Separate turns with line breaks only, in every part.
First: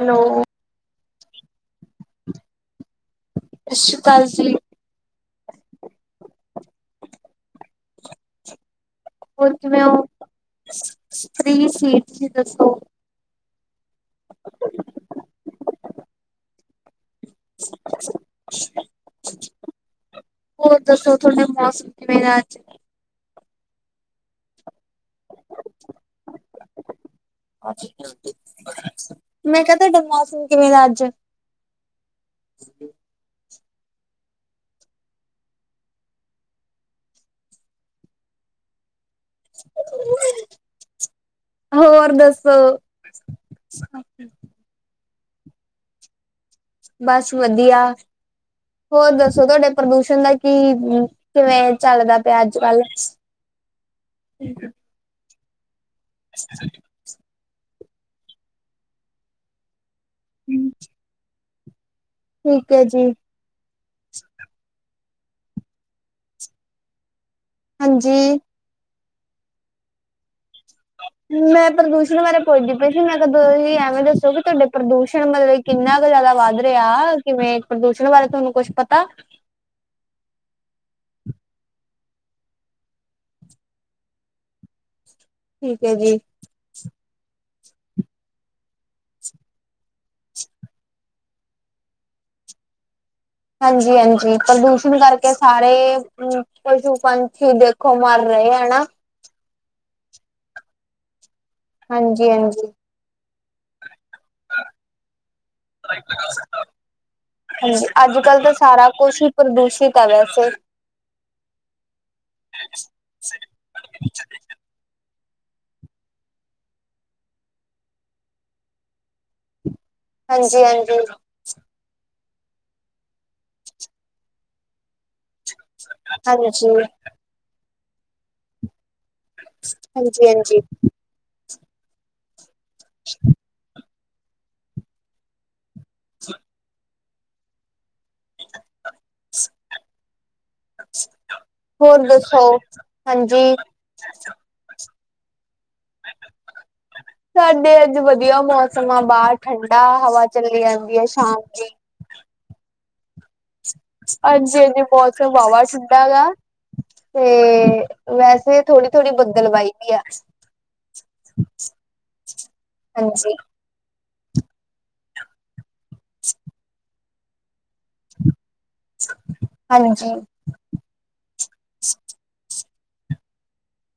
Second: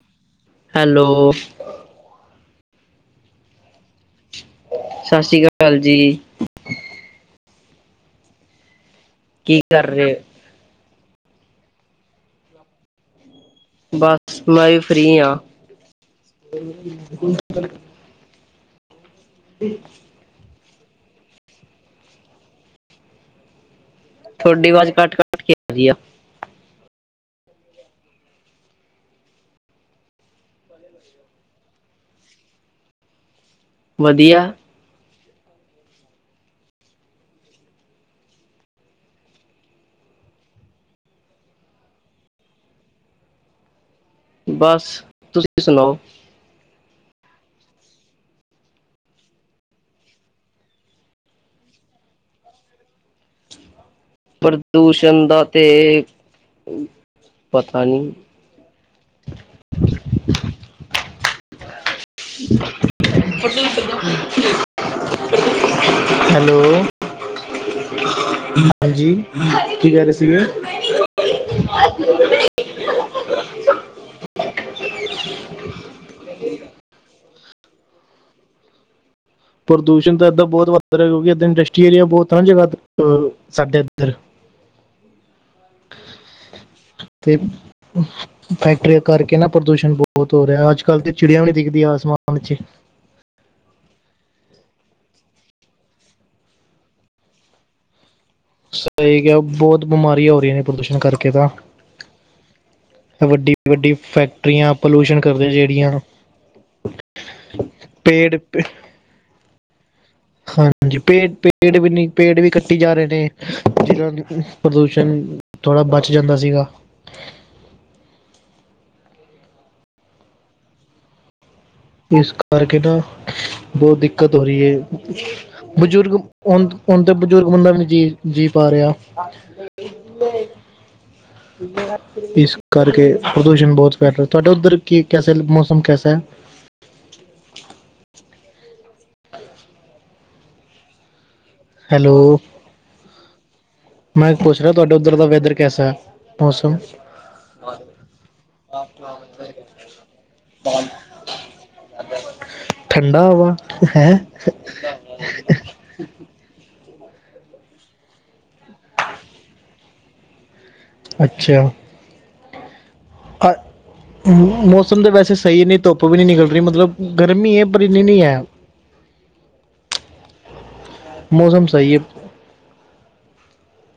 Hello.
Hello.
Shashikal ਜੀ।
ਸ਼ਾਸ਼ੀਕਾਲ ਜੀ।
ਹੋਰ
ਕੀ
ਕਿਵੇਂ
ਕਰ
ਓ।
ਰਹੇ ਹੋ?
ਫ੍ਰੀ ਸੀ ਤੁਸੀ ਦੱਸੋ?
ਬਸ ਮੈ ਵੀ ਫਿ ਫ੍ਰੀ ਆਂ।
[unintelligible]
ਠੀਕ।
ਹੋਰ ਦੱਸੋ ਥੋਡੇ ਮੌਸਮ ਕਿਵੇਂ ਐ ਅੱਜ?
ਥੋਡੀ ਵਾਜ਼ ਕਟ-ਕਟ ਕੇ ਆਰੀ ਆ।
ਮੈਂ ਕਿਆ ਧਾਡਾ ਮੌਸਮ ਕਿਵੇਂ ਦਾ ਅੱਜ?
ਵਧੀਆ।
ਹੋਰ ਦੱਸੋ?
ਬੱਸ ਤੁਸੀ ਸਣਾਉ?
ਬੱਸ ਵਧੀਆ। ਹੋਰ ਦੱਸੋ ਤੁਹਾਡੇ ਪ੍ਰਦੂਸ਼ਣ ਦਾ ਕੀ, ਕਿਵੇਂ, ਚੱਲਦਾ ਪਿਆ ਅੱਜ-ਕੱਲ੍ਹ? ' [inaudible]
ਪ੍ਰਦੂਸ਼ਣ ਦਾ ਤੇ
' [inaudible]
ਅ ਪਤਾ ਨੀ।
ਹਮ। ਜੀ
ਹੈਲੋ।
ਹਾਂਜੀ
ਹਾਂਜੀ, ਕੀ ਕਰ ਸੀਗੇ?
ਮੈਂ ਪ੍ਰਦੂਸ਼ਣ ਬਾਰੇ ਪੁਸਦੀ ਪਈ ਸੀ, ਮੈਂ ਕਿਹਾ ਦੋਹੀ ਐਵੇਂ ਦੱਸੋ ਕਿ ਤੁਹਾਡੇ ਪ੍ਰਦੂਸ਼ਣ ਮਤਲਬ ਕਿੰਨਾ ਕ ਜਾਦਾ ਵੱਧ ਰਿਹਾ ਕਿਮੇਂ ਪ੍ਰਦੂਸ਼ਣ ਬਾਰੇ ਧੋਨੂੰ ਕੁਛ ਪਤਾ।
ਪ੍ਰਦੂਸ਼ਣ ਤਾਂ ਐਦਾ ਬੌਤ ਵੱਧ ਰਿਹਾ ਕਿਉਂਕਿ ਇਦਅ ਇੰਡਸਟਰੀ ਏਰੀਆ ਬੌਤ ਆ ਨਾ ਜਗ੍ਹਾ ਅਅ ਸਾਡੇ ਇੱਧਰ।
ਠੀਕ ਐ ਜੀ।
ਤੇ ਫੈਕਟਰੀਆ ਕਰਕੇ ਨਾ ਪ੍ਰਦੂਸ਼ਣ ਬਹੁਤ ਹੋ ਰਿਹਾ ਅੱਜ -ਕੱਲ੍ਹ ਤੇ ਚਿੜੀਆ ਵੀ ਨ ਦਿਖਦੀਆਂ ਆਸਮਾਨ 'ਚ'।
ਹਾਂਜੀ-ਆਂਜੀ, ਪ੍ਰਦੂਸ਼ਣ ਕਰਕੇ ਸਾਰੇ ਪਸੂ-ਪੰਛੀ ਦੇਖੋ ਮਰ ਰਹੇ ਆ।
ਸਈ ਕਿਆ ਹੁਤ ਬਮਾਰੀਆਂ ਹੋ ਰਹੀਆਂ ਨੇ ਪ੍ਰਦੂਸ਼ਣ ਕਰਕੇ ਤਾਂ ‌।
ਹਾਂਜੀ-ਅੰਜੀ।
ਵੱਡੀ-ਵੱਡੀ ਫੈਕਟਰੀਆਂ ਪਲੂਸ਼ਨ ਕਰਦੀ ਜੇ।
ਹਾਂਜੀ,
ਪੇੜ
ਅੱਜ-ਕੱਲ੍ਹ ਤੇ
ਪ-
ਸਾਰਾ ਕੁਛ ਈ ਪ੍ਰਦੂਸ਼ਿਤ ਆ, ਵੈਸੇ।
ਹਾਂਜੀ, ਪੇੜ-ਪੇੜ ਵੀ ਨੀ ਪੇੜ ਵੀ ਕੱਟੀ ਜਾ ਰੇ ਨੇ ਜਿਨਾਂ ਨੂੰ ਪ੍ਰਦੂਸ਼ਣ ਥੋੜਾ ਬਚ ਜਾਂਦਾ ਸੀਗਾ।
ਹਾਂਜੀ-ਹਾਂਜੀ।
ਇਸ ਕਰਕੇ ਨਾ, ਬਹੁਤ ਦਿੱਕਤ ਹੋ ਰਹੀ ਏ। ਬਜ਼ੁਰਗ,
ਹਾਂਜੀ
ਹੁਣ ਤੇ ਬਜ਼ੁਰਗ ਬੰਦਾ ਵੀ ਨਹੀਂ ਜੀ ਜੀਅ ਪਾ ਰਿਹਾ।
ਹਾਂਜੀ-ਹਾਂਜੀ।
ਇਸ ਕਰਕੇ, ਪ੍ਰਦੂਸ਼ਣ ਬਹੁਤ ਬੈਟਰ ਤੁਹਾਡਾ ਉੱਧਰ ਕੀ ਕੈਸੇ ਮੌਸਮ ਕੈਸਾ।
ਹੋਰ
ਹੈਲੋ
ਦੱਸੋ? ਹਾਂਜੀ
ਮੈਂ ਪੁੱਛ ਰਿਹਾ ਤੁਹਾਡੇ ਉੱਧਰ ਦਾ ਵੈਦਰ ਕਿ ਕੈਸਾ। ਮੌਸਮ।
ਸਾਡੇ ਅੱਜ ਵਧੀਆ ਮੌਸਮ ਆ ਬਾਹਰ ਠੰਡਾ ਹਵਾ ਚੱਲੀ ਜਾਂਦੀ ਐ, ਸ਼ਾਮ ਦੀ‌।
ਠੰਡਾ ਵਾ।
ਹਾਂਜੀ-ਹਾਂਜੀ। ਮੌਸਮ ਵਾਵਾ ਠੰਡਾ ਗਾ। ਤੇ, ਵੈਸੇ ਥੋੜੀ-ਥੋੜ੍ਹੀ ਬੱਦਲਵਾਈ ਵੀ ਆ।
ਅੱਛਿਆ।
ਹਾਂਜੀ।
ਹੂ ਮੌਸਮ ਤਾਂ ਵੈਸੇ ਸਹੀ ਨਹੀਂ ਧੁੱਪ ਵੀ ਨੀ ਨਿਕਲ ਰਹੀ ਮਤਲਬ ਗਰਮੀ ਐ, ਪਰ ਇੰਨੀ ਨੀ ਐ।
ਹਾਂਜੀ
ਮੌਸਮ ਸਹੀ ਐ।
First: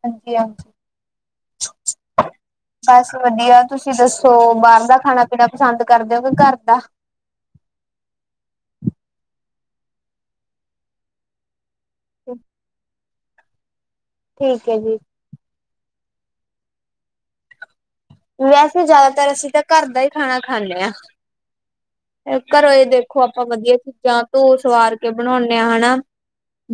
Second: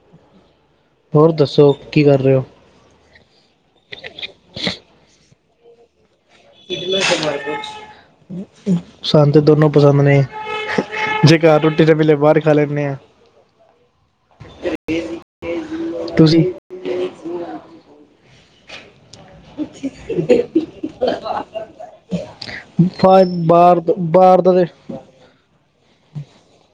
ਹਾਂਜੀ-ਹਾਂਜੀ।
ਹੋਰ ਦੱਸੋ ਕੀ ਕਰ ਰਹੇ ਹੋ?
ਬਸ ਵਧੀਆ ਤੁਸੀਂ ਦੱਸੋ? ਬਾਹਰ ਖਾਣਾ ਪੀਣਾ ਪਸੰਦ ਕਰਦੇ ਹੋ ਕਿ ਘਰ ਦਾ।
ਸਾਨੂੰ ਤਾਂ ਦੋਨੋ ਪਸੰਦ ਨੇ ਜੇ ਪਿਆ। ਘਰ ਰੋਟੀ ਜੇ ਮੇਲੇ ਬਾਹਰ ਹੀ ਖਾ ਲੈਣੇ ਆ।
ਠੀਕ ਕੇ ਜੀ।
ਤੁਸੀ। ਨਹੀਂ ਜੀਆਂ।
ਵੈਸੇ ਜ਼ਿਆਦਾਤਰ ਅਸੀ ਤਾਂ ਘਰ ਦਾ ਹੀ ਖਾਣਾ ਖਾਣੇ ਹਾਂ। ਘਰੋ ਦੇਖੋ
ਫਾ-
ਆਪਾਂ ਵਧੀਆ
ਬਾਹਰ
ਚੀਜ਼ਾਂ
ਬਾਹਰ
ਧੂ
ਦਾ ਤੇ-
ਸਵਾਰ ਕੇ ਬਣਾਦੇ ਹਾਂ ਹਨਾ।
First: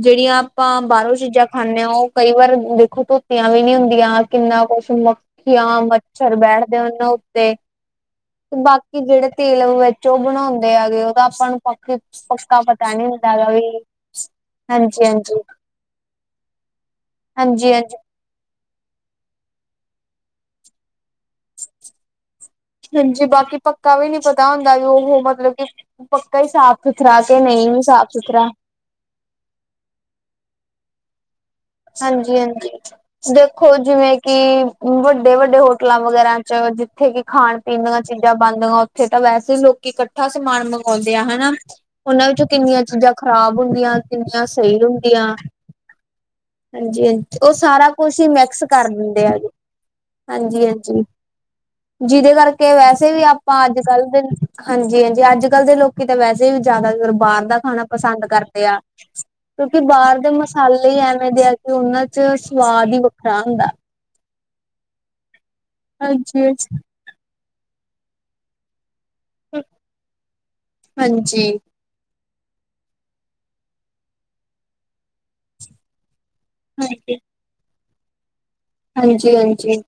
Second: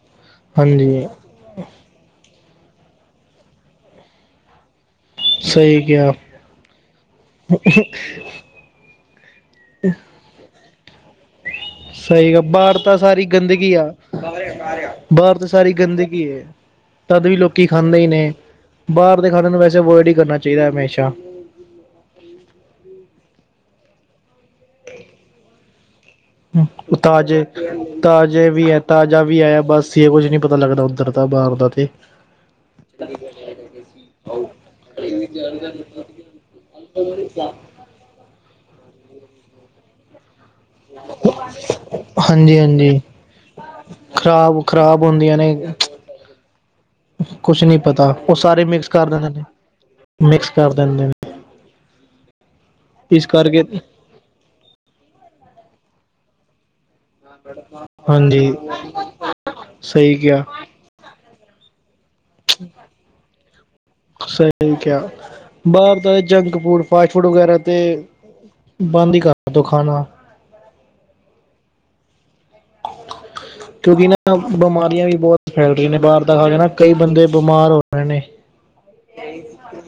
ਜਿਹੜੀਆਂ ਆਪਾਂ
ਹਾਂਜੀ
ਬਾਹਰੋਂ ਚੀਜ਼ਾਂ ਖਾਂਦੇ ਹਾਂ। ਉਹ ਕਈ ਵਾਰ ਦੇਖੋ ਧੋਤੀਆਂ ਵੀ ਨੀ ਹੁੰਦੀਆਂ ਕਿੰਨਾ ਕੁਛ ਹੁੰਦਾ।
ਸਹੀ
ਮੱਖੀਆਂ,
ਕਿਹਾ
ਮੱਛਰ ਬੈਠਦੇ ਆ ਉਹਨਾਂ ਉੱਤੇ। ਤੇ ਬਾਕੀ ਜਿਹੜੇ ਤੇਲ ਵਿੱਚ ਉਹ ਬਣਾਦੇ ਆਗੇ ਉਹ ਤਾਂ ਆਪਾਂ ਨੂੰ ਪਤਾ
ਸਹੀ ਗਾ
ਪੱਕਾ
ਬਾਹਾਰ ਤਾਂ
ਨੀ
ਸਾਰੀ
ਹੁੰਦਾ ਹੈਗਾ ਵੀ
ਗੰਦਗੀ ਆ।
ਹਾਂਜੀ ਹਾਂਜੀ
ਬਾਹਰ ਤਾਂ ਸਾਰੀ ਗੰਦਗੀ ਤਦ ਵੀ ਲੋਕੀ
ਹਾਂਜੀ ਹਾਂਜੀ
ਖਾਂਦੇ ਹੀ ਨੇ। ਬਾਹਰ ਦੇ ਖਾਣਾ ਵੈਸੇ ਅਵੋਇਡ ਹੀ ਕਰਨਾ ਚਾਹੀਦਾ ਏ ਹਮੇਸ਼ਾ।
ਹਾਂਜੀ, ਬਾਕੀ ਪੱਕਾ ਵੀ ਨੀ ਪਤਾ ਹੁੰਦਾ ਉਹ ਮਤਲਬ ਕਿ ਪੱਕਾ ਹੀ ਸਾਫ਼-ਸੁਥਰਾ ਕਿ
ਤਾਜ਼ੇ
ਨਹੀਂ ਵੀ
ਤਾਜ਼ੇ
ਸਾਫ਼-ਸੁਥਰਾ।
ਵੀ ਹੈ ਤਾਜ਼ਾ ਵੀ ਆਇਆ ਬਾਸੀ ਇਹ ਕੁੱਝ ਨਹੀਂ ਪਤਾ ਲੱਗਦਾ ਉੱਧਰ ਦਾ ਬਾਹਰ ਦਾ ਤੇ।
ਹਾਂਜੀ-ਹਾਂਜੀ। ਦੇਖੋ ਜਿਵੇਂ ਕਿ ਵੱਡੇ-ਵੱਡੇ ਹੋਟਲਾਂ ਵਗੈਰਾ ਚ ਜਿੱਥੇ ਕਿ ਖਾਣ- ਪੀਣ ਚੀਜ਼ਾਂ ਬਣਦੀਆਂ ਉੱਥੇ ਤਾ ਵੈਸੇ ਲੋਕੀ ਇਕੱਠਾ ਸਮਾਨ ਮੰਗ ਆਉਦੇ ਆ ਹਨਾ। ਉਹਨਾਂ ਵਿੱਚੋਂ
ਹਾਂਜੀ
ਕਿੰਨੀਆਂ
ਹਾਂਜੀ
ਚੀਜ਼ਾਂ ਖ਼ਰਾਬ ਹੁੰਦੀਆਂ ਕਿੰਨੀਆਂ
ਖਰਾਬ
ਸਹੀ
ਖਰਾਬ
ਹੁੰਦੀਆਂ।
ਨੇ
ਹਾਂਜੀ-ਹਾਂਜੀ।
ਕੁਝ ਨਹੀਂ
ਉਹ
ਪਤਾ
ਕੁਛ ਹੀ
ਉਹ
ਮਿਕਸ
ਸਾਰੇ
ਕਰ ਦਿੰਦੇ ਆ
ਨੇ
ਗੇ।
ਮਿਕਸ ਕਰ ਦਿੰਦੇ ਨੇ।
ਜਿਹਦੇ ਕਰਕੇ ਵੈਸੇ ਵੀ
ਇਸ
ਆਪਾਂ
ਕਰਕੇ
ਅੱਜ-ਕੱਲ੍ਹ ਦੇ। ਹਾਂਜੀ-ਹਾਂਜੀ। ਅੱਜ-ਕੱਲ੍ਹ ਦੇ ਲੋਕੀ ਤਾਂ ਵੈਸੇ ਵੀ ਜ਼ਿਆਦਾ ਬਾਹਰ ਦਾ ਖਾਣਾ ਪਸੰਦ
ਹਾਂਜੀ
ਕਰਦੇ ਆ। ਕਿਉਕਿ
ਸਹੀ
ਬਾਹਰ ਦੇ
ਕਿਹਾ
ਮਸਾਲੇ ਐਵੇ ਦੇ ਆ ਤੇ ਉਹਨਾਂ ਚ ਸਵਾਦ ਈ ਵੱਖਰਾ ਹੁੰਦਾ।
ਸਹੀ ਕਿਹਾ। ਬਾਹਰ ਦਾ ਏ
ਹਾਂਜੀ
ਜੰਕ ਫੂਡ ਫਾਸਟ ਫੂਡ ਵਗੈਰਾ ਤੇ ਬੰਦ ਹੀ ਕਰ ਦਿਉ ਖਾਣਾ।
ਹਾਂਜੀ।
ਕਿਉਕਿ ਨਾ ਬਿਮਾਰੀਆਂ ਵੀ ਬਹੁਤ ਫੈਲ ਰਹੀਆਂ ਨੇ ਬਾਹਰ ਦਾ ਖਾ ਕੇ ਨਾ ਕਈ ਬੰਦੇ ਬਿਮਾਰ ਹੋ ਰਹੇ ਨੇ।
ਹਾਂਜੀ ਹਾਂਜੀ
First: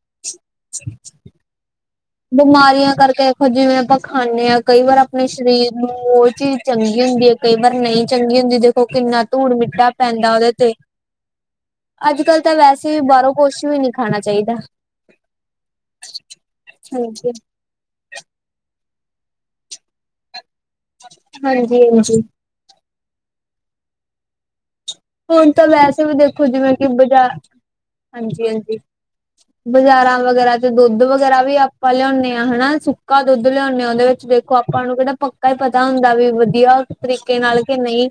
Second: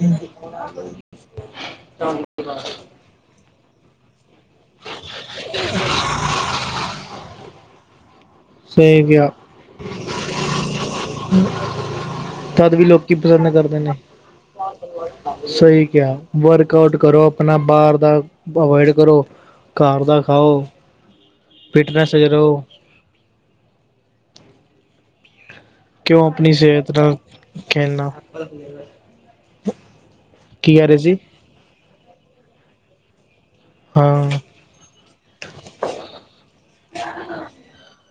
ਬਿਮਾਰੀਆਂ ਕਰਕੇ ਦੇਖੋਂ ਜਿਵੇਂ ਆਪਾਂ ਖਾਣੇ ਹਾਂ। ਕਈ ਵਾਰ ਆਪਣੇ ਸਰੀਰ ਨੂੰ ਉਹ ਚੀਜ਼ ਚੰਗੀ ਹੁੰਦੀ ਆ ਕਈ ਵਾਰ ਨਹੀਂ ਚੰਗੀ ਨੀ ਦੇਖੋ
ਸਹੀ
ਕਿੰਨਾ
ਕਿਹਾ
ਧੂਣ ਮਿੱਟਾ ਪੈਂਦਾ ਉਹਦੇ ਤੇ। ਅੱਜ-ਕੱਲ੍ਹ ਤਾਂ
ਤਦ
ਵੈਸੇ ਵੀ
ਲੋਕੀ
ਬਾਹਰੋਂ
ਪਸੰਦ
ਕੁਛ
ਕਰਦੇ
ਵੀ ਨੀ
ਨੇ
ਖਾਣਾ ਚਾਹੀਦਾ।
ਸਹੀ ਕਿਹਾ ਵਰਕ ਆਊਟ ਕਰੋ
ਹਾਂਜੀ
ਆਪਣਾ। ਬਾਹਰ ਦਾ ਅਵੋਇਡ ਕਰੋ ਘਰ ਦਾ ਖਾਓ। ਫਿਟਨੈਸ
ਹਾਂਜੀ-ਹਾਂਜੀ।
ਚ ਰਹੋ
ਹੁਣ ਤਾਂ ਵੈਸੇ ਵੀ
ਕਿਉਂ
ਦੇਖੋ
ਆਪਣੀ
ਜਿਵੇਂ ਕਿ
ਸਿਹਤ ਨਾਲ
ਬਾਜ਼ਾਰ
ਖੇਲਣਾ
ਹਾਂਜੀ-ਹਾਂਜੀ। ਬਾਜ਼ਾਰਾਂ ਵਗੈਰਾ ਚ
ਕੀ ਕਹਿ ਰਹੇ
ਦੁੱਧ
ਸੀ
ਵਗੈਰਾ ਵੀ ਆ- ਪਾਂ ਲਿਆਣੇ ਹਾਂ ਹਨਾ। ਸੁੱਕਾ ਦੁੱਧ ਲਿਆਣੇ ਹਾਂ ਉਹਦੇ ਵਿੱਚ ਦੇਖੋ ਆਪਾਂ ਨੂੰ ਕਿਹੜਾ ਪੱਕਾ। ਕਾ ਪਤਾ ਹੁੰਦਾ ਵੀ ਵਧੀਆਂ ਤਰੀਕੇ ਨਾਲ਼ ਕਿ ਨਹੀਂ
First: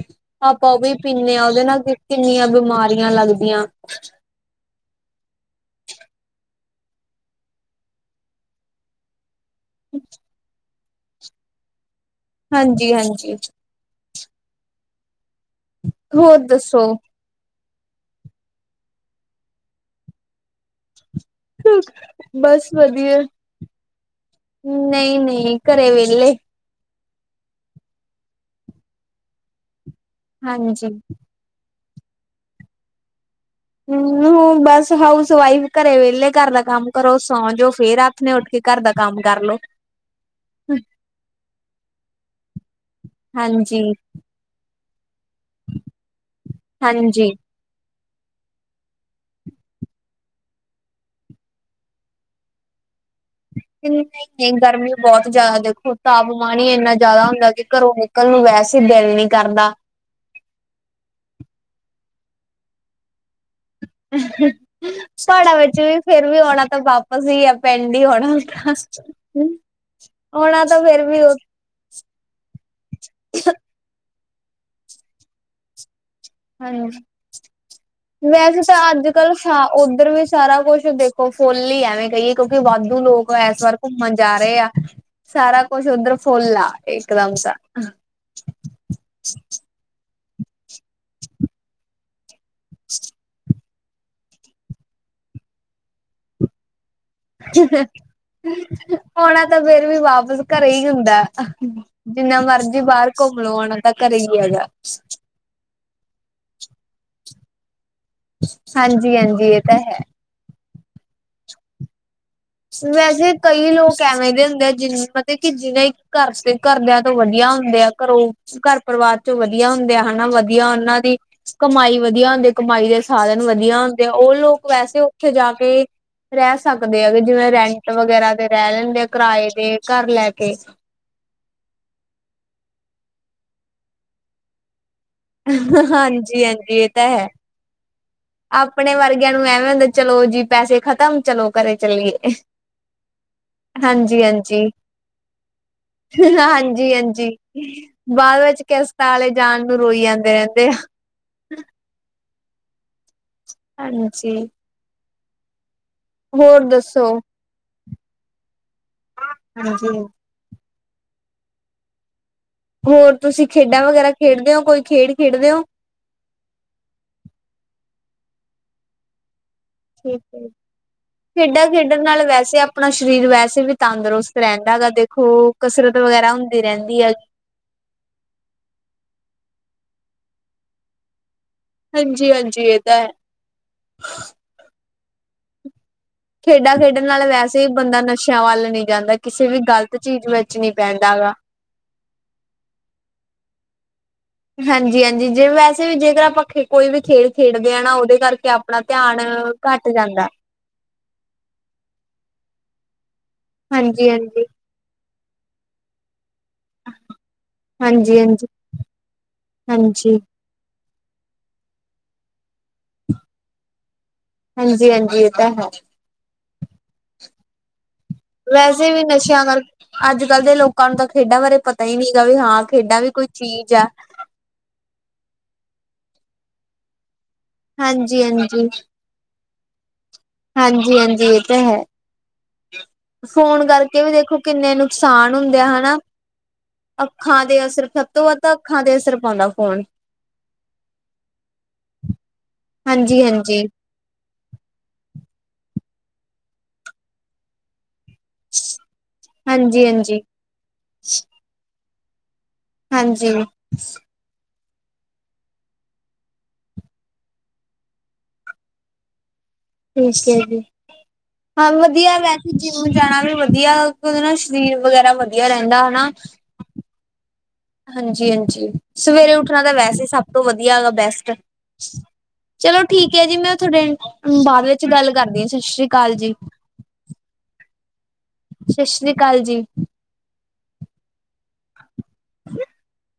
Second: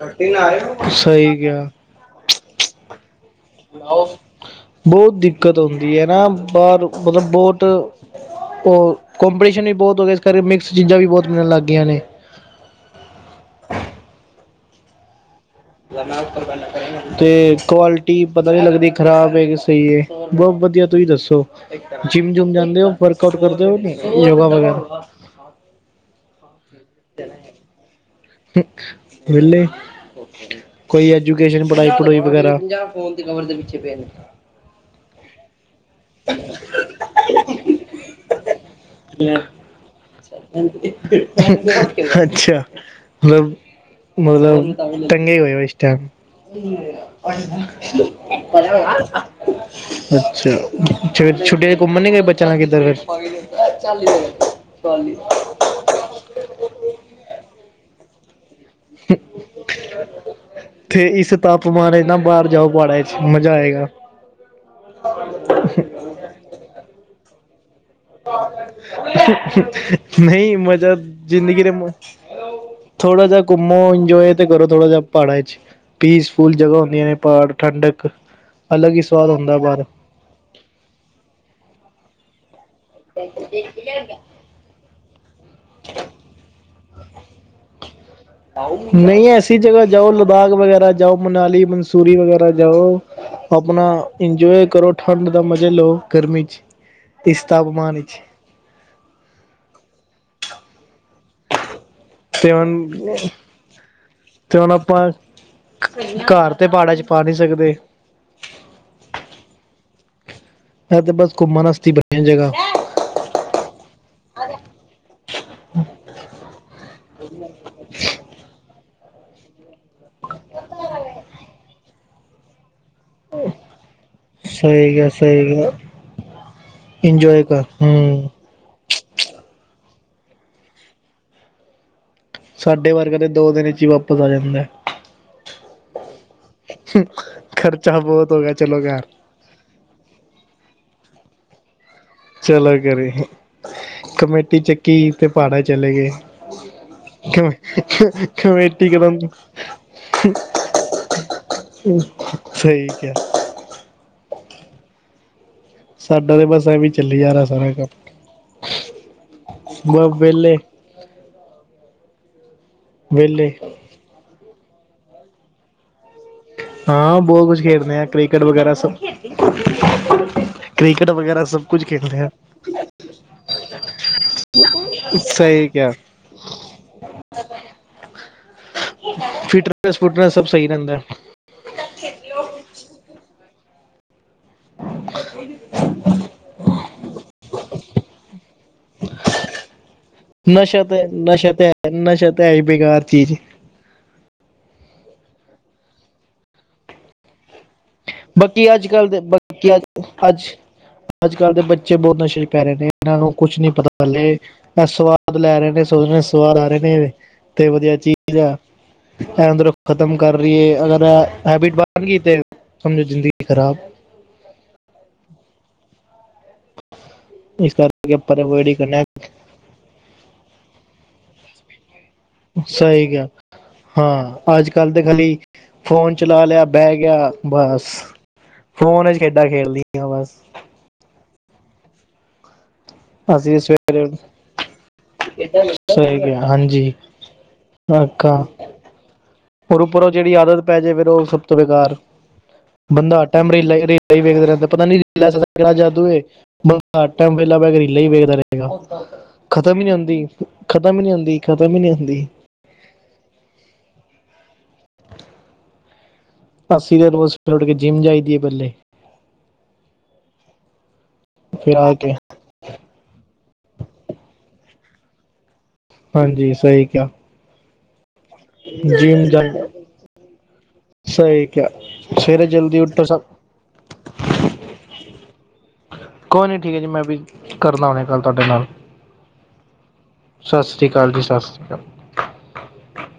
ਆਪਾਂ ਉਹ ਵੀ ਪੀ
ਸਹੀ
ਨੇ ਆ ਉਹਦੇ
ਕਿਹਾ
ਨਾਲ਼ ਫਿਰ ਕਿੰਨੀਆਂ ਬਿਮਾਰੀਆਂ ਲੱਗਦੀਆਂ
ਬਹੁਤ ਦਿੱਕਤ ਆਉਂਦੀ ਐ ਨਾ, ਬਾਹਰ ਮਤਲਬ ਬਹੁਤ ਉਹਰ ਕੰਪੀਟੀਸ਼ਨ ਵੀ ਬਹੁਤ ਹੋ ਗਿਆ ਇਸ ਕਰਕੇ ਮਿਕਸ ਚੀਜ਼ਾਂ ਵੀ ਬਹੁਤ ਮਿਲਣ ਲੱਗ ਗਈਆਂ ਨੇ
ਹਾਂਜੀ-ਹਾਂਜੀ।
'
ਹੋਰ ਦੱਸੋ
[unintelligible] ਤੇ ਕੁਆਲਿਟੀ ਪਤਾ ਨ੍ਹੀਂ ਲੱਗਦੀ ਖ਼ਰਾਬ ਐ ਕਿ ਸਹੀ ਏ, ਬਹੁਤ ਵਧੀਆਂ ਤੁਸੀਂ ਦੱਸੋਂ ਜਿੰਮ ਜੁਮ
ਬਸ
ਜਾਂਦੇ ਓ,
ਵਧੀਆ
ਵਰਕ ਆਊਟ ਕਰਦੇ ਓ ਨੀ ਯੋਗਾ ਵਗੈਰਾ
ਨੀਂ ਘਰੇ ਵਿਹਲੇ
ਵਿਹਲੇ
ਹਾਂਜੀ
ਕੋਈ ਅੱਜ ਐਜ਼ੂਕੇਸ਼ਨ ਪੜ੍ਹਾਈ ਪੜਾਉਈ ਵਗੈਰਾ ਪਏ
ਹਮ
ਨੇ
ਹ ਬੱਸ ਹਾਊਸ ਵਾਈਫ਼ ਘਰੇ ਵਿਹਲੇ ਘਰ ਦਾ ਕੰਮ, ਸੌਂ ਜਾਓ, ਫ਼ੇਰ ਆਥਣੇ ਉੱਠ ਕੇ ਘਰ ਦਾ ਕਰ ਲੋ
ਅੱਛਿਆ, ਮਲਬ,
ਹਾਂਜੀ
ਮਤਲਬ ਟੰਗੇ ਏ ਹੋਏ ਓ, ਇਸ ਟੈਮ
ਹਾਂਜੀ।
ਅੱਛਾ, ਫ਼ਿਰ ਛੁੱਟੀਆਂ 'ਚ' ਘੁੰਮਣ ਨੀ ਕ ਬੱਚਿਆਂ ਨਾਲ਼ ਕਿੱਧਰ ਫ਼ਿਰ'
ਨਹੀਂ-ਨਹੀਂ
' [unintelligible]
ਗਰਮੀ ਬਹੁਤ ਜ਼ਿਆਦਾ ਦੇਖੋਂ, ਤਾਪਮਾਨ ਹੀ ਇੰਨਾ ਜ਼ਿਆਦਾ ਹੁੰਦਾ ਕਿ ਘਰੋਂ ਨਿਕਲਣ ਨੂੰ ਵੈਸੇ ਦਿਲ ਨੀ ਕਰਦਾ
' [inaudible] ਤੇ ਇਸ ਤਾਪਮਾਨ ਵਿੱਚ ਨਾ ਬਾਹਰ ਜਾਓ ਪਾੜਾ 'ਚ' ਮਜ਼ਾ ਆਏਗਾ
ਪਹਾੜਾ ਵਿੱਚ ਵੀ, ਫ਼ੇਰ ਵੀ ਆਉਣਾ ਤਾਂ ਵਾਪਸ ਈ ਆ ਪਿੰਡ ਈ
ਨਹੀਂ
ਆਉਣਾ ਤਾਂ
ਮਜ਼ਾ,
ਫੇਰ ਵੀ
ਜ਼ਿੰਦਗੀ ਦਾ ਮਜ਼ ਥੋੜ੍ਹਾ ਜਾ ਘੁੰਮੋ ਇੰਜੋਏ ਤੇ ਕਰੋ ਥੋੜ੍ਹਾ ਜਾ ਪਹਾੜਾਂ 'ਚ' ਪੀਸ
ਹਾਂਜੀ, ਵੈਸੇ ਤਾਂ
ਅਲੱਗ ਹੀ ਸਵਾਦ
ਅੱਜ-ਕੱਲ੍ਹ
ਹੁੰਦਾ
ਸਾ
ਬਾਹਰ
ਉੱਧਰ ਵੀ ਸਾਰਾ ਕੁਛ ਦੇਖ ਖੋ ਫੁੱਲ ਈ ਆ ਐਵੇਂ ਕਹੀਏ ਕਿਉਂਕਿ ਵਾਧੂ ਲੋਕ ਇਸ ਵਾਰ ਘੁੰਮਣ ਜਾ ਰਹੇ ਆ ਸਾਰਾ ਕੁਛ ਉੱਧਰ ਫੁੱਲ ਆ ਇੱਕਦਮ ਸਾ
ਨਹੀਂ, ਐਸੀ ਜਗ੍ਹਾ ਜਾਓ, ਲਦਾਖ਼ ਵਗੈਰਾ ਜਾਓ, ਮਨਾਲੀ ਸੂਰੀ ਵਗੈਰਾ ਜਾਓ, ਆਪਣਾ ਇੰਜੋਏ ਕਰੋ, ਠੰਡ ਦਾ ਮਜ਼ਾ ਲਓ, ਗਰਮੀ 'ਚ' ਇਸ ਤਾਪਮਾਨ ਵਿੱਚ
ਆਉਣਾ ਤਾਂ, ਫ਼ੇਰ ਵੀ ਵਾਪਿਸ ਘਰੇ ਈ ਹੁੰਦਾ ਜਿੰਨਾ
ਤੇ ਹੁਣ
ਮਰਜ਼ੀ ਬਾਹਰ ਘੁੰਮ ਲੋ, ਆਉਣਾ ਤਾਂ ਘਰੇ ਈ ਗਾ
ਕੋਈ ਨਾ ਘਰ ਤੇ ਪਹਾੜਾਂ 'ਚ' ਪਾ ਨਹੀਂ ਸਕਦੇ।
ਹਾਂਜੀ-ਹਾਂਜੀ ਇਹ ਤਾਂ ਹੈ।
ਐ ਤੇ ਬੱਸ ਘੁੰਮਣ ਆਸਤੇ ਬਣੀ ਆ ਜਗਾ।
ਵੈਸੇ ਕਈ ਲੋਕ ਐਵੇਂ ਦੇ ਹੁੰਦੇ ਆ ਜਿਨ ਮਤਲਬ ਕਿ ਜਿਹਨੇ ਘਰ ਤੇ ਘਰ ਦਿਆ ਸਭ ਤੋਂ ਵਧੀਆ ਹੁੰਦੇ ਆ, ਘਰੋਂ ਘਰ। ਪਰਿਵਾਰ ਤੋਂ ਵਧੀਆ ਹੁੰਦੇ ਹਨਾ, ਵਧੀਆ ਉਹਨਾਂ ਦੀ ਕਮਾਈ ਵਧੀਆ ਹੁੰਦੀ ਕਮਾਈ ਦੇ ਸਾਧਨ ਵਧੀਆ ਹੁੰਦੇ ਆ, ਉਹ ਲੋਕ
ਸਹੀ
ਵੈਸੇ
ਗ
ਉੱਥੇ
ਸਹੀ
ਜਾ
ਗ
ਕੇ ਰਹਿ ਸਕਦੇ ਆ।
ਇੰਜੋਏ
ਜਿਵੇਂ
ਕਰ
ਰੈਂਟ
ਹਮ
ਵਗੈਰਾ ਤੇ ਰਹਿ ਲੈਂਦੇ ਆ ਕਿਰਾਏ ਦੇ ਘਰ ਲੈ ਕੇ।
ਸਾਡੇ ਵਰਗਾ ਤਾਂ ਦੋ ਦਿਨ ਵਿੱਚ ਹੀ ਵਾਪਸ ਆ ਜਾਂਦਾ।
ਹਾਂਜੀ-ਹਾਂਜੀ ਇਹ ਤਾਂ ਹੈ।
ਖਰਚਾ ਬਹੁਤ ਹੋ ਗਿਆ ਚਲੋ
ਆਪਣੇ
ਘਰ
ਵਰਗਿਆਂ ਨੂੰ ਐਵੇਂ ਹੁੰਦਾ ਚਲੋ ਜੀ, ਪੈਸੇ ਖ਼ਤਮ ਚਲੋ ਘਰੇ ਚੱਲੀਏ।
ਚਲੋ ਘਰੇ।
ਹਾਂਜੀ
ਕਮੇਟੀ
ਹਾਂਜੀ
ਚੱਕੀ ਤੇ ਪਹਾੜਾਂ ਚਲੇ ਗਏ
ਹਾਂਜੀ ਹਾਂਜੀ
ਕਮੇ
ਬਾਅਦ ਵਿੱਚ
ਕਮੇਟੀ
ਕਿਸ਼ਤਾਂ
ਖਤਮ।
ਵਾਲੇ ਜਾਣ ਨੂੰ ਰੋਈ ਜਾਂਦੇ ਰਹਿੰਦੇ ਆ
ਉ ਸਹੀ ਕਿਹਾ।
ਹਾਂਜੀ।
ਸਾਡਾ ਤੇ
ਹੋਰ
ਬੱਸ ਐਵੇਂ
ਦੱਸੋ
ਚੱਲੀ ਜਾ ਰਿਹਾ ਸਾਰਾ ਘਰ
ਹਾਂਜੀ
ਬੱਸ ਵਿਹਲੇ। ' [inaudible]
ਹੋਰ ਤੁਸੀਂ ਖੇਡਾਂ ਵਗੈਰਾ ਖੇਡਦੇ ਓ, ਕੋਈ ਖੇਡ ਖੇਡਦੇ ਓ?
ਹਾਂ, ਬਹੁਤ ਕੁਝ ਖੇਡਦੇ ਆ ਕ੍ਰਿਕਟ ਵਗੈਰਾ ਸਭ।
' [unintelligible]
ਕ੍ਰਿਕਟ ਵਗੈਰਾ ਸਭ
ਖੇਡਾਂ
ਕੁਝ
ਖੇਡਣ
ਖੇਲਦੇ
ਨਾਲ
ਆ
ਵੈਸੇ ਆਪਣਾ ਸਰੀਰ ਵੈਸੇ ਵੀ ਤੰਦਰੁਸਤ ਰਹਿੰਦਾ ਗਾ ਦੇਖੋ ਕਸਰਤ ਵਗੈਰਾ ਹੁੰਦੀ ਰਹਿੰਦੀ ਆ ਗੀ।
' [inaudible] ' [unintelligible] ' ਸਭ ਸਹੀ ਰਹਿੰਦਾ।
ਹਾਂਜੀ-ਹਾਂਜੀ ਇਹ ਤਾਂ ਹੈ।
' [inaudible]
ਖੇਡਾਂ ਖੇਡਣ ਨਾਲ ਵੈਸੇ ਵੀ ਬੰਦਾ ਨਸ਼ਿਆਂ ਵੱਲ ਨਹੀਂ ਜਾਂਦਾ ਕਿਸੇ ਵੀ ਗ਼ਲਤ ਚੀਜ਼ ਵਿੱਚ ਨੀ ਪੈਂਦਾ ਗਾ।
ਨਸਾ ਤਾਂ ਹੈਈ ਬੇਕਾਰ ਚੀਜ਼।
ਹਾਂਜੀ-ਹਾਂਜੀ ਜੇ ਵੈਸੇ ਵੀ ਜੇਕਰ ਆਪਾਂ ਕੋਈ ਵੀ ਖੇਡ ਖੇਡਦੇ ਆ ਨਾ ਉਹਦੇ ਕਰਕੇ
ਬਾਕੀ
ਆਪਣਾ
ਅੱਜ-ਕੱਲ੍ਹ
ਧਿਆਨ
ਦੇ ਬਾਕੀ ਅੱਜ,
ਘੱਟ ਜਾਂਦਾ
ਅੱਜ ਅੱਜ-ਕੱਲ੍ਹ ਦੇ ਬੱਚੇ ਬਹੁਤ ਨਸ਼ੇ ਪੈ ਰਹੇ ਨੇ, ਇਹਨਾਂ ਨੂੰ ਕੁਛ ਨੀ ਪਤਾ ਹਲੇ।
ਹਾਂਜੀ-ਹਾਂਜੀ,
ਸਵਾਦ ਲੈ ਰਹੇ ਨੇ ਸੋਸਲ ਸਵਾਰਾ। ਨੇ ਤੇ ਵਧੀਆ ਚੀਜ਼
ਹਾਂਜੀ-ਹਾਂਜੀ,
ਆ, ਇਹ ਅੰਦਰੋਂ
ਹਾਂਜੀ।
ਖਤਮ ਕਰ ਰੀ ਏ ਅਗਰ ਹੈਬਿਟ ਬਣ ਗੀ ਤੇ। ਸਮਝੋ ਜ਼ਿੰਦਗੀ ਖ਼ਰਾਬ।
ਹਾਂਜੀ-ਹਾਂਜੀ ਇਹ ਤਾਂ ਹੈ।
ਇਸ ਕਰ
ਵੈਸੇ ਵੀ ਨਸ਼ਿਆ ਨਾਲ਼ ਅੱਜ-ਕੱਲ੍ਹ ਦੇ ਲੋਕਾਂ ਨੂੰ ਤਾਂ ਖੇਡਾਂ ਬਾਰੇ ਪਤਾ ਹੀ ਨੀ ਗਾ ਵੀ ਹਾਂ ਖੇਡਾਂ ਵੀ ਕੋਈ ਚੀਜ਼ ਆ।
ਅੱਜ-ਕੱਲ ਤੇ ਖਾਲੀ, ਫੋਨ ਚਲਾ ਲਿਆ, ਬਹਿ ਗਿਆ, ਬੱਸ,
ਹਾਂਜੀ-ਹਾਂਜੀ,
ਫੋਨ ਅ ਜੀ ਖੇਡਾਂ ਖੇਡਲੀਆ ਆ ਬੱਸ
ਹਾਂਜੀ-ਹਾਂਜੀ ਇਹ ਤਾਂ ਹੈ।
ਅਸੀਂ
ਫੋਨ ਕਰਕੇ
ਸਵੇਰੇ
ਵੀ ਦੇਖੋ ਕਿੰਨੇ ਨੁਕਸਾਨ ਹੁੰਦੇ ਆ ਹਨਾ, ਅਕ।
ਸਹੀ ਗਿਆ ਹਾਂਜੀ
ਅੱਖਾਂ ਦੇ ਅਸਰ, ਸੱਭ ਤੋਂ ਵੱਧ ਅੱਖਾਂ ਦੇ ਅਸਰ ਪਾਉਂਦਾ। ਫੋਨ
ਉੱਪਰੋਂ ਜਿਹੜੀ ਆਦਤ ਪੈ ਜੇ ਫੇਰ ਉਹ ਸਭ ਤੋਂ ਬੇਕਾਰ, ਬੰਦਾ ਟਾਈਮਰੇ
ਹਾਂਜੀ-ਹਾਂਜੀ,
ਲਾਇਗੜੀ। ਰੀਲਾ ਵੇਖਦਾ ਰਹਿੰਦਾ, ਪਤਾ ਨੀ ਰੀਲਾ ਸਾਲਾ ਕਿਹੜਾ ਜਾਦੂਏ ਬੰਦਾ ਹਰ ਟਾਈਮ ਬਹਿ ਕੇ ਰੀਲਾ ਹੀ ਵੇਖਦਾ ਰਹਿੰਦਾ। ਖ਼ਤਮ ਈ ਨੀ
ਹਾਂਜੀ-ਹਾਂਜੀ, ਹਾਂਜੀ
ਹੁੰਦੀ, ਖ਼ਤਮ ਈ ਨੀ ਹੁੰਦੀ, ਖ਼ਤਮ ਈ ਨੀ ਹੁੰਦੀ
ਹਾਂਜੀ।
' [inaudible] ਅੱਸੀ ਦਿਨ ਬੱਸ ਫਿਰ ਕੇ ਓਠ ਕੇ ਜਿੰਮ ਜਾਈਦੀ ਏ, ਪਹਿਲੇ
ਠੀਕ ਐ ਜੀ ਹਾਂ
ਫਿਰ ਆ ਕੇ
ਵਧੀਆ ਮੈ ਜਿੰਮ ਜਾਣਾ ਵੀ ਵਧੀਆ ਉਦੇ ਨਾਲ ਸਰੀਰ ਵਗੈਰਾ ਵਧੀਆ ਰਹਿੰਦਾ।
ਹਾਂਜੀ ਸਹੀ ਕਿਹਾ।
ਹਾਂਜੀ-ਹਾਂਜੀ
ਜਿਮ
ਸਵੇਰੇ
ਜਾ
ਉੱਠਣਾ ਤਾਂ ਵੈਸੇ ਹੀ ਸਭ ਤੋਂ ਵਧੀਆ ਹੈਗਾ ਬੈਸਟ।
ਸਹੀ ਕਿਹਾ ਸਵੇਰੇ ਜਲਦੀ
ਚਲੋ
ਉੱਠੋ
ਠੀਕ
ਸਭ
ਏ ਜੀ ਮੈਂ ਤੁਹਾਡੇ ਬਾਅਦ ਵਿੱਚ ਗੱਲ ਕਰਦੀ ਆ ਸਸ੍ਰੀ ਕਾਲ ਜੀ।
ਕੋਈ ਨਹੀਂ ਠੀਕ ਐ ਜੀ, ਮੈਂ ਵੀ, ਕਰਨਾ ਹੁਣੇ ਗੱਲ ਤੁਹਾਡੇ ਨਾਲ।
ਸਤਿ ਸ੍ਰੀ ਅਕਾਲ ਜੀ।
ਸਸਰੀ ਕਾਲ ਜੀ, ਸਸਰੀ ਕਾਲ।
[unintelligible]